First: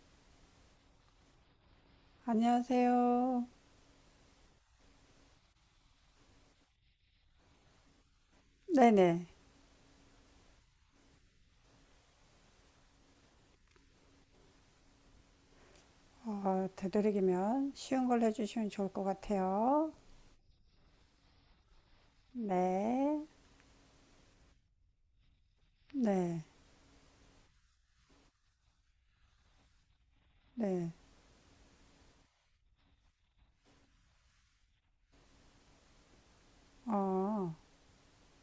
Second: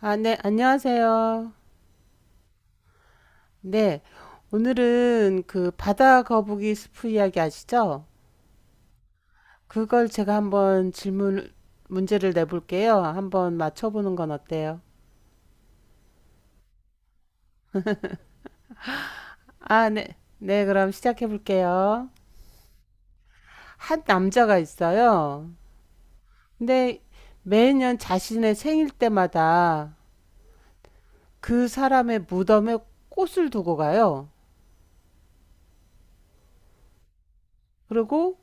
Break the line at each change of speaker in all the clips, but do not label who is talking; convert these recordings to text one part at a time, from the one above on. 아, 네, 안녕하세요.
안녕하세요.
네, 오늘은 그 바다 거북이 스프 이야기 아시죠?
네네.
그걸 제가 한번 질문, 문제를 내볼게요. 한번 맞춰보는 건 어때요?
되도록이면 쉬운 걸 해주시면 좋을 것
아,
같아요.
네, 네, 그럼 시작해볼게요.
네.
한 남자가 있어요.
네.
근데 매년 자신의 생일 때마다
네.
그 사람의 무덤에 꽃을 두고 가요.
어,
그리고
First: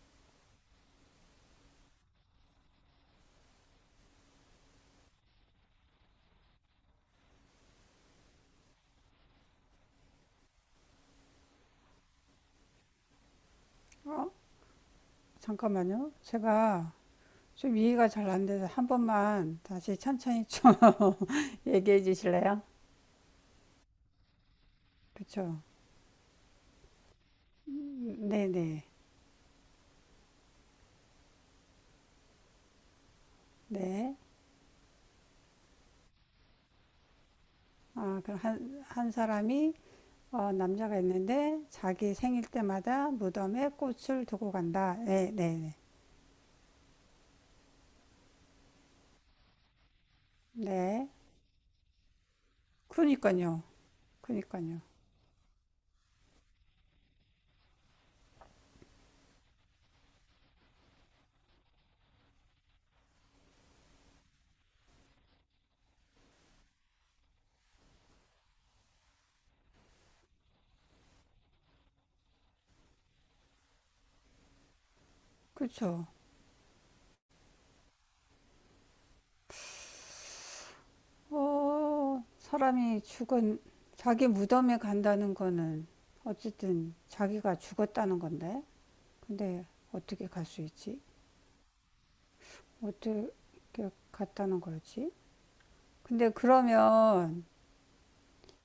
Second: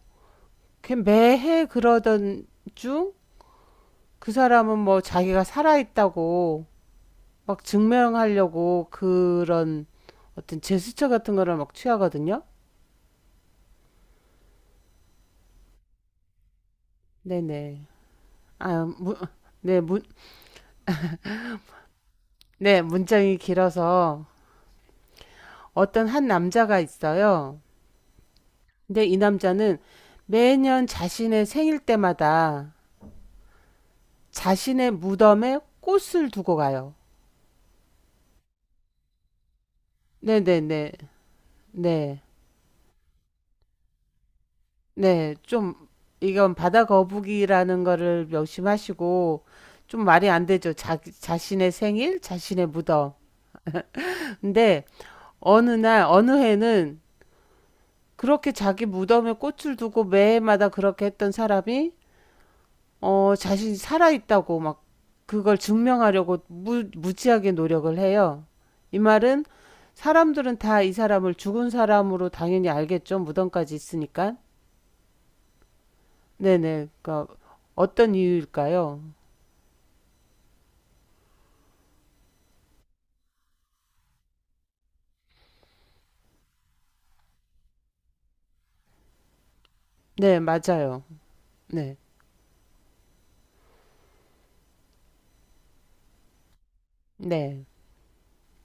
걔 매해 그러던 중 그 사람은 뭐 자기가 살아있다고 막 증명하려고 그런 어떤 제스처 같은 거를 막 취하거든요.
어, 잠깐만요. 제가 좀
네네.
이해가 잘 안 돼서
아,
한
무,
번만
네,
다시
문,
천천히 좀 얘기해 주실래요?
네, 문장이 길어서
그쵸?
어떤 한 남자가 있어요.
네네.
근데 이 남자는 매년 자신의 생일 때마다
네.
자신의 무덤에 꽃을 두고 가요.
아, 그럼 한 사람이
네네네.
남자가 있는데 자기
네.
생일 때마다 무덤에 꽃을 두고 간다. 네,
네. 좀,
네,
이건 바다 거북이라는 거를 명심하시고, 좀 말이 안
네.
되죠. 자,
네.
자신의 생일, 자신의 무덤.
그러니까요. 그니까요.
근데 어느 날 어느 해는 그렇게 자기 무덤에 꽃을 두고 매해마다 그렇게 했던 사람이 어 자신이 살아 있다고 막 그걸 증명하려고 무, 무지하게 노력을 해요. 이 말은 사람들은 다 이 사람을 죽은 사람으로 당연히 알겠죠. 무덤까지 있으니까.
그쵸.
네네. 그러니까 어떤 이유일까요?
사람이 죽은, 자기 무덤에 간다는 거는 어쨌든 자기가 죽었다는 건데. 근데 어떻게
네,
갈 수 있지?
맞아요. 네.
어떻게 갔다는 거지? 근데 그러면
네.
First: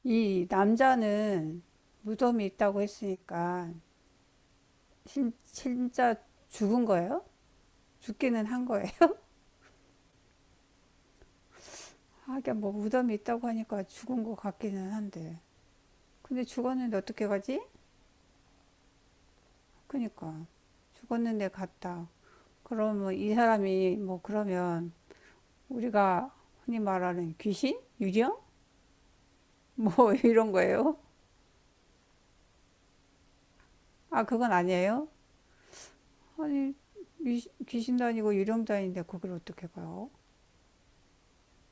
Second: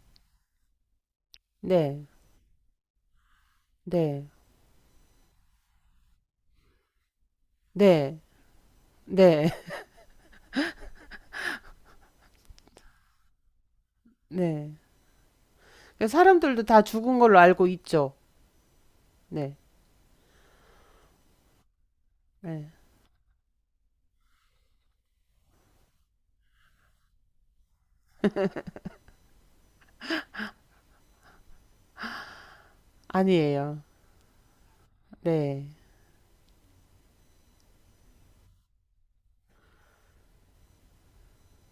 이 남자는
네.
무덤이 있다고 했으니까
네.
진짜 죽은 거예요?
네.
죽기는 한 거예요.
네.
하긴 뭐 무덤이 있다고 하니까 죽은 것
네.
같기는 한데.
그러니까
근데
사람들도 다
죽었는데
죽은
어떻게
걸로
가지?
알고 있죠. 네.
그니까 죽었는데 갔다.
네.
그러면 이 사람이 뭐 그러면 우리가 흔히 말하는 귀신? 유령? 뭐 이런 거예요?
아니에요.
아, 그건 아니에요?
네.
아니, 귀신도 아니고 유령도 아닌데 거를 어떻게 가요?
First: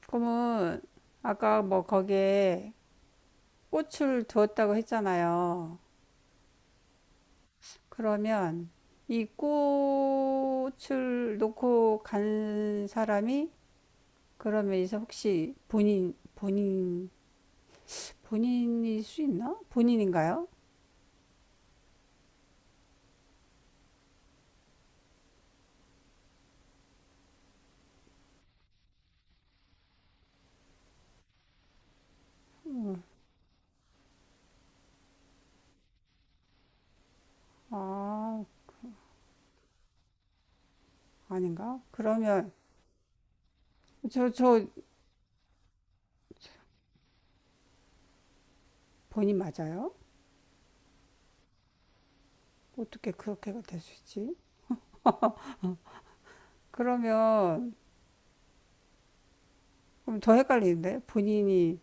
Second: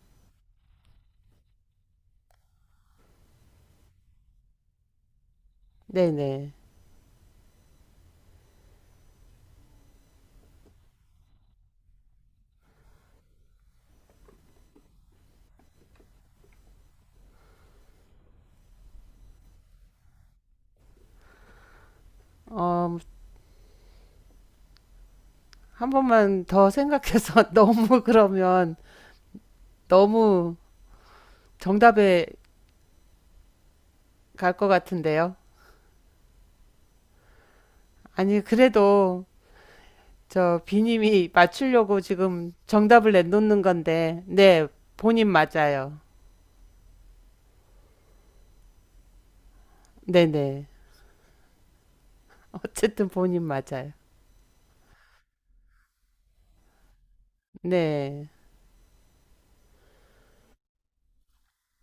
그러면 아까 뭐 거기에 꽃을 두었다고 했잖아요.
네네.
그러면 이 꽃을 놓고 간 사람이 그러면 이제 혹시 본인일 수 있나? 본인인가요?
어, 한 번만 더 생각해서 너무 그러면 너무 정답에 갈 것 같은데요. 아니,
아,
그래도 저 비님이
아닌가?
맞추려고
그러면
지금 정답을 내놓는 건데,
저
네, 본인 맞아요.
본인 맞아요?
네네. 어쨌든
어떻게
본인
그렇게가 될
맞아요.
수 있지? 그러면
네,
그럼 더 헷갈리는데 본인이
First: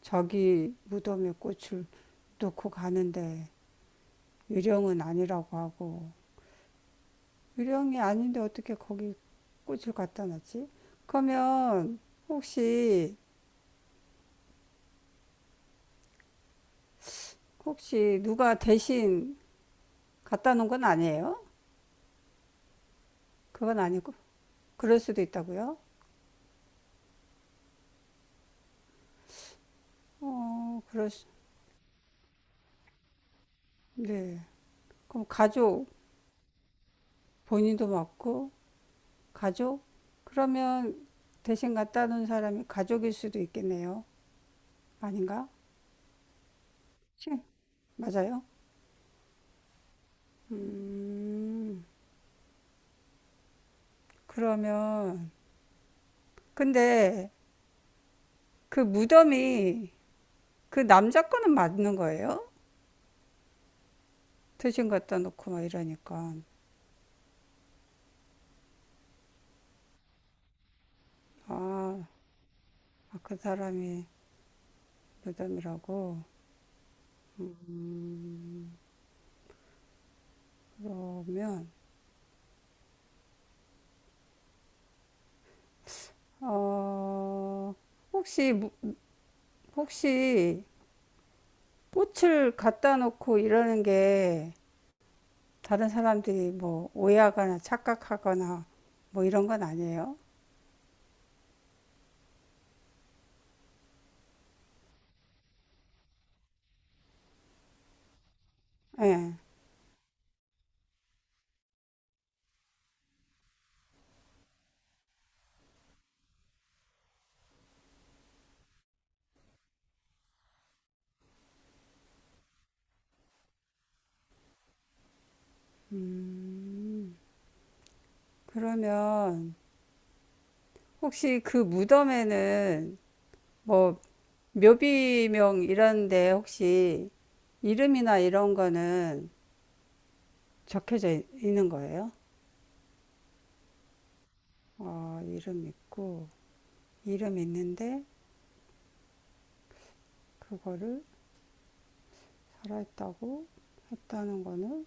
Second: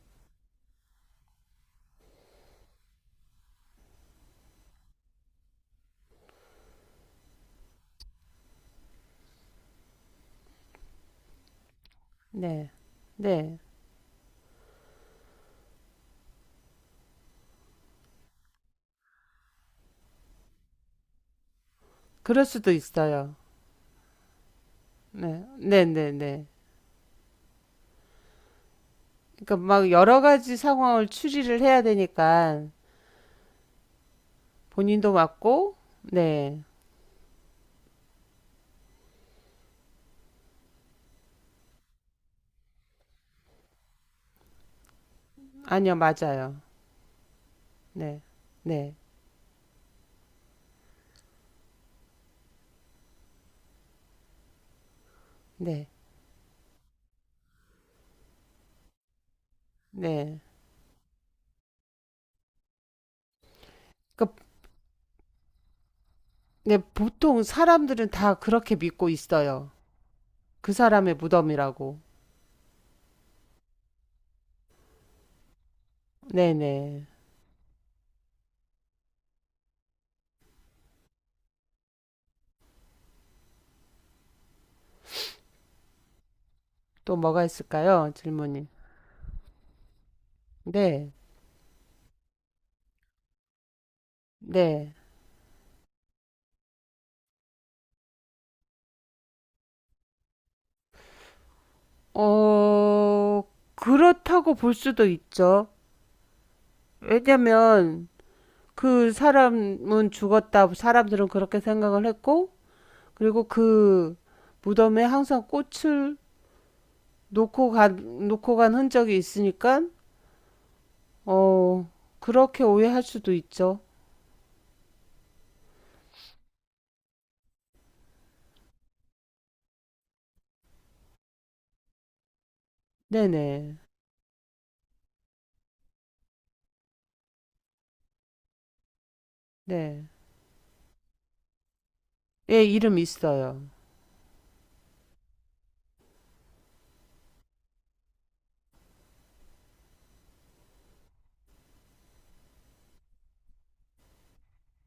자기 무덤에 꽃을 놓고 가는데 유령은 아니라고 하고 유령이 아닌데 어떻게 거기 꽃을 갖다 놨지? 그러면
네,
혹시
네.
혹시 누가 대신 갖다 놓은 건 아니에요?
그럴 수도 있어요.
그건 아니고 그럴 수도
네,
있다고요?
네네네. 그러니까 막 여러 가지
어,
상황을
그렇,
추리를 해야 되니까,
네.
본인도
그럼
맞고,
가족,
네.
본인도 맞고, 가족? 그러면 대신 갖다 놓은 사람이 가족일 수도 있겠네요. 아닌가?
아니요, 맞아요.
치,
네.
맞아요?
네.
음, 그러면,
네.
근데 그 무덤이
네.
그 남자 거는 맞는 거예요?
그러니까
대신 갖다 놓고 막 이러니까.
네, 보통 사람들은 다 그렇게 믿고 있어요. 그 사람의 무덤이라고.
아, 아, 그 사람이 무덤이라고.
네네.
그러면,
또 뭐가
어,
있을까요?
혹시,
질문이.
혹시
네.
꽃을 갖다 놓고 이러는 게
네.
다른 사람들이 뭐 오해하거나 착각하거나 뭐 이런 건 아니에요?
어, 그렇다고 볼 수도 있죠. 왜냐면
예.
그
네.
사람은 죽었다. 사람들은 그렇게 생각을 했고, 그리고 그 무덤에 항상 꽃을 놓고 간 흔적이 있으니까 어 그렇게 오해할 수도 있죠.
그러면 혹시 그 무덤에는
네네
뭐 묘비명 이런데 혹시 이름이나 이런 거는
네.
적혀져 있- 는 거예요?
예 이름 있어요.
아, 이름 있고, 이름 있는데 그거를 살아있다고 했다는 거는?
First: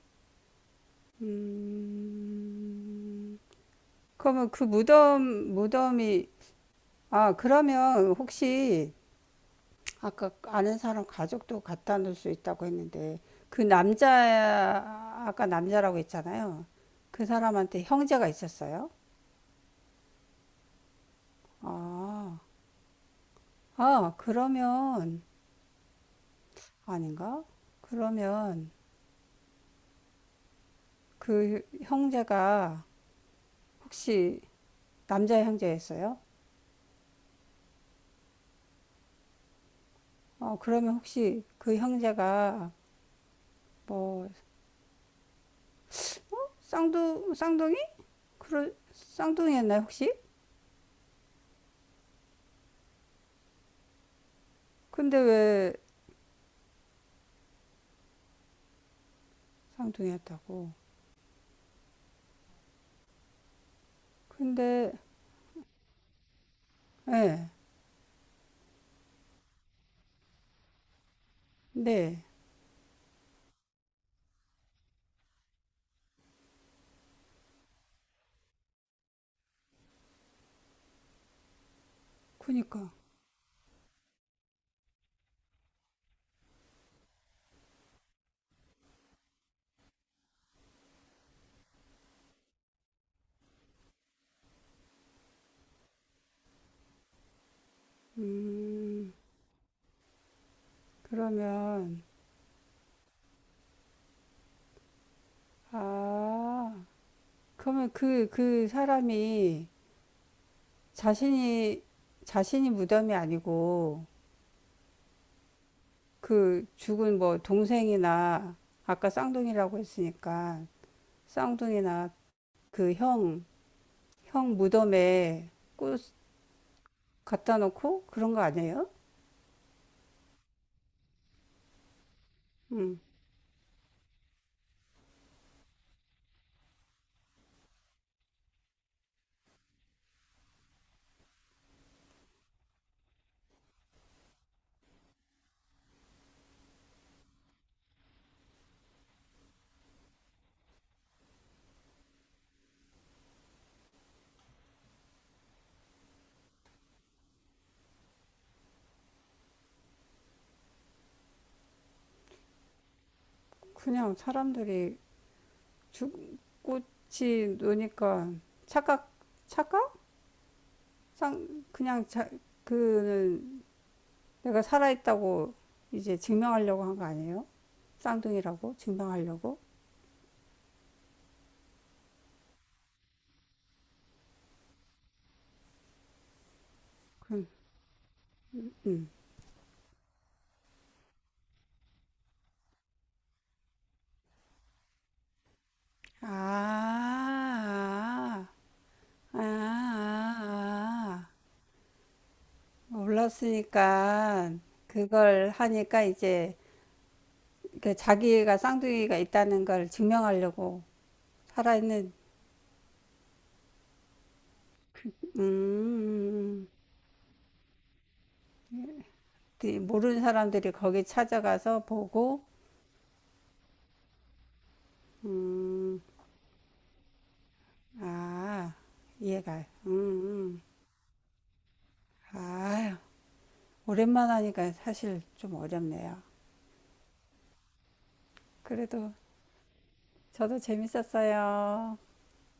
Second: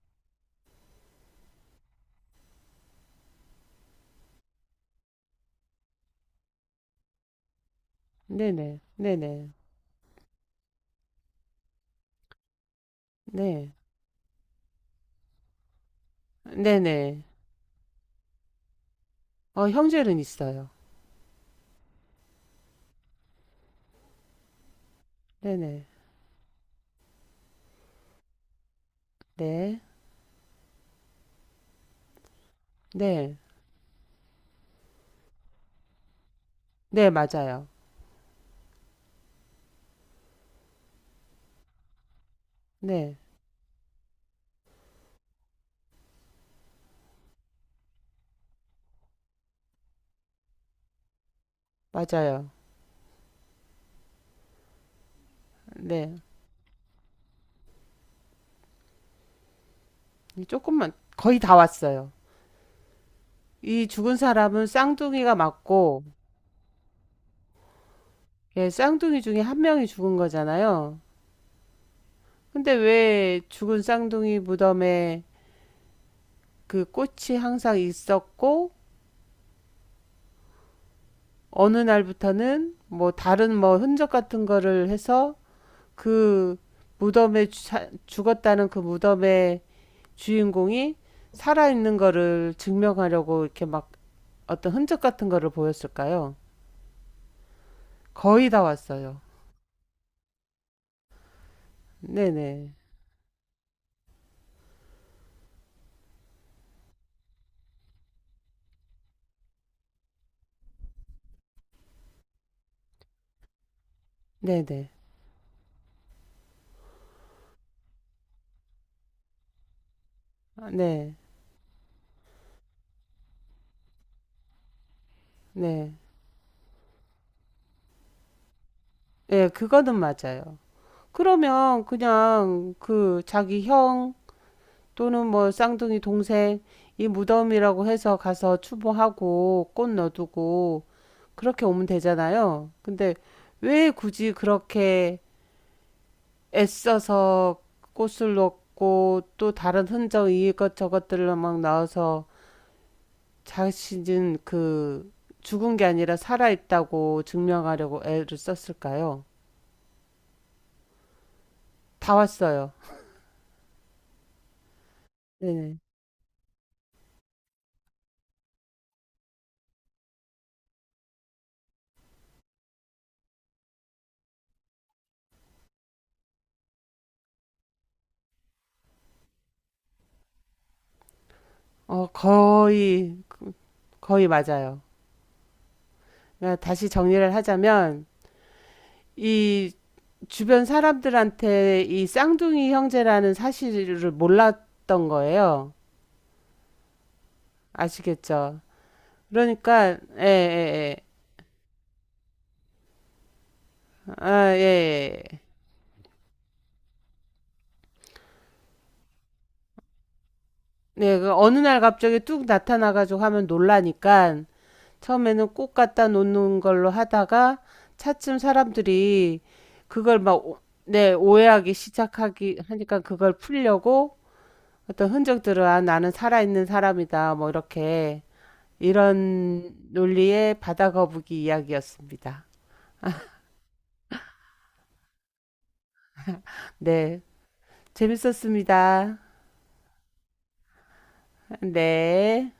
그러면 그 무덤이 아, 그러면
네네
혹시
네네
아까 아는 사람 가족도 갖다 놓을 수 있다고 했는데 그
네
남자 아까 남자라고 했잖아요.
네네
그 사람한테 형제가 있었어요?
어 형제는 있어요.
아, 아, 그러면
네네
아닌가? 그러면
네
그 형제가
네.
혹시 남자 형제였어요?
네, 맞아요.
그러면 혹시 그 형제가
네,
뭐 쌍둥이? 그럴 쌍둥이였나요, 혹시?
맞아요.
근데 왜
네.
쌍둥이였다고?
조금만, 거의 다 왔어요. 이 죽은 사람은
근데,
쌍둥이가 맞고,
예,
예, 쌍둥이 중에 한 명이 죽은 거잖아요.
네,
근데 왜 죽은 쌍둥이 무덤에 그 꽃이 항상 있었고 어느 날부터는
그니까.
뭐 다른 뭐 흔적 같은 거를 해서 그 무덤에 죽었다는 그 무덤의 주인공이 살아 있는 거를 증명하려고 이렇게 막 어떤 흔적 같은 거를 보였을까요? 거의 다
음,
왔어요.
그러면,
네네.
아, 그러면 그 사람이 자신이, 자신이 무덤이 아니고,
네네.
그 죽은 뭐 동생이나, 아까 쌍둥이라고 했으니까,
아, 네
쌍둥이나 그 형 무덤에
네.
꽃 갖다 놓고 그런 거 아니에요?
네. 예, 그거는 맞아요. 그러면 그냥
음,
그 자기 형 또는 뭐 쌍둥이 동생 이 무덤이라고 해서 가서 추모하고 꽃 넣어두고 그렇게 오면 되잖아요. 근데 왜 굳이 그렇게 애써서 꽃을 넣고 또 다른 흔적 이것 저것들을 막 넣어서 자신은 그 죽은 게 아니라 살아있다고 증명하려고 애를 썼을까요? 다 왔어요.
그냥 사람들이
네.
꽃이 노니까 착각, 착각? 상 그냥 그는 내가 살아있다고 이제 증명하려고 한 거 아니에요? 쌍둥이라고 증명하려고?
어, 거의, 거의 맞아요. 그러니까 다시 정리를
그럼
하자면,
음.
이 주변 사람들한테 이 쌍둥이 형제라는 사실을 몰랐던 거예요.
아,
아시겠죠?
아, 아, 아,
그러니까 예, 예, 예.
아. 몰랐으니까
아, 예, 예. 예.
그걸 하니까 이제 그 자기가 쌍둥이가 있다는 걸 증명하려고
네, 그 어느 날
살아있는
갑자기 뚝 나타나가지고 하면 놀라니까 처음에는 꽃 갖다 놓는
음,
걸로 하다가 차츰 사람들이
그
그걸
모르는
막 오-
사람들이 거기
네, 오해하기
찾아가서 보고
시작하기 하니까 그걸 풀려고 어떤 흔적들을 아,
음.
나는 살아있는 사람이다 뭐 이렇게
아, 이해가.
이런 논리의
음.
바다거북이 이야기였습니다.
아, 오랜만 하니까 사실 좀 어렵네요.
네.
그래도
재밌었습니다.
저도 재밌었어요.
네.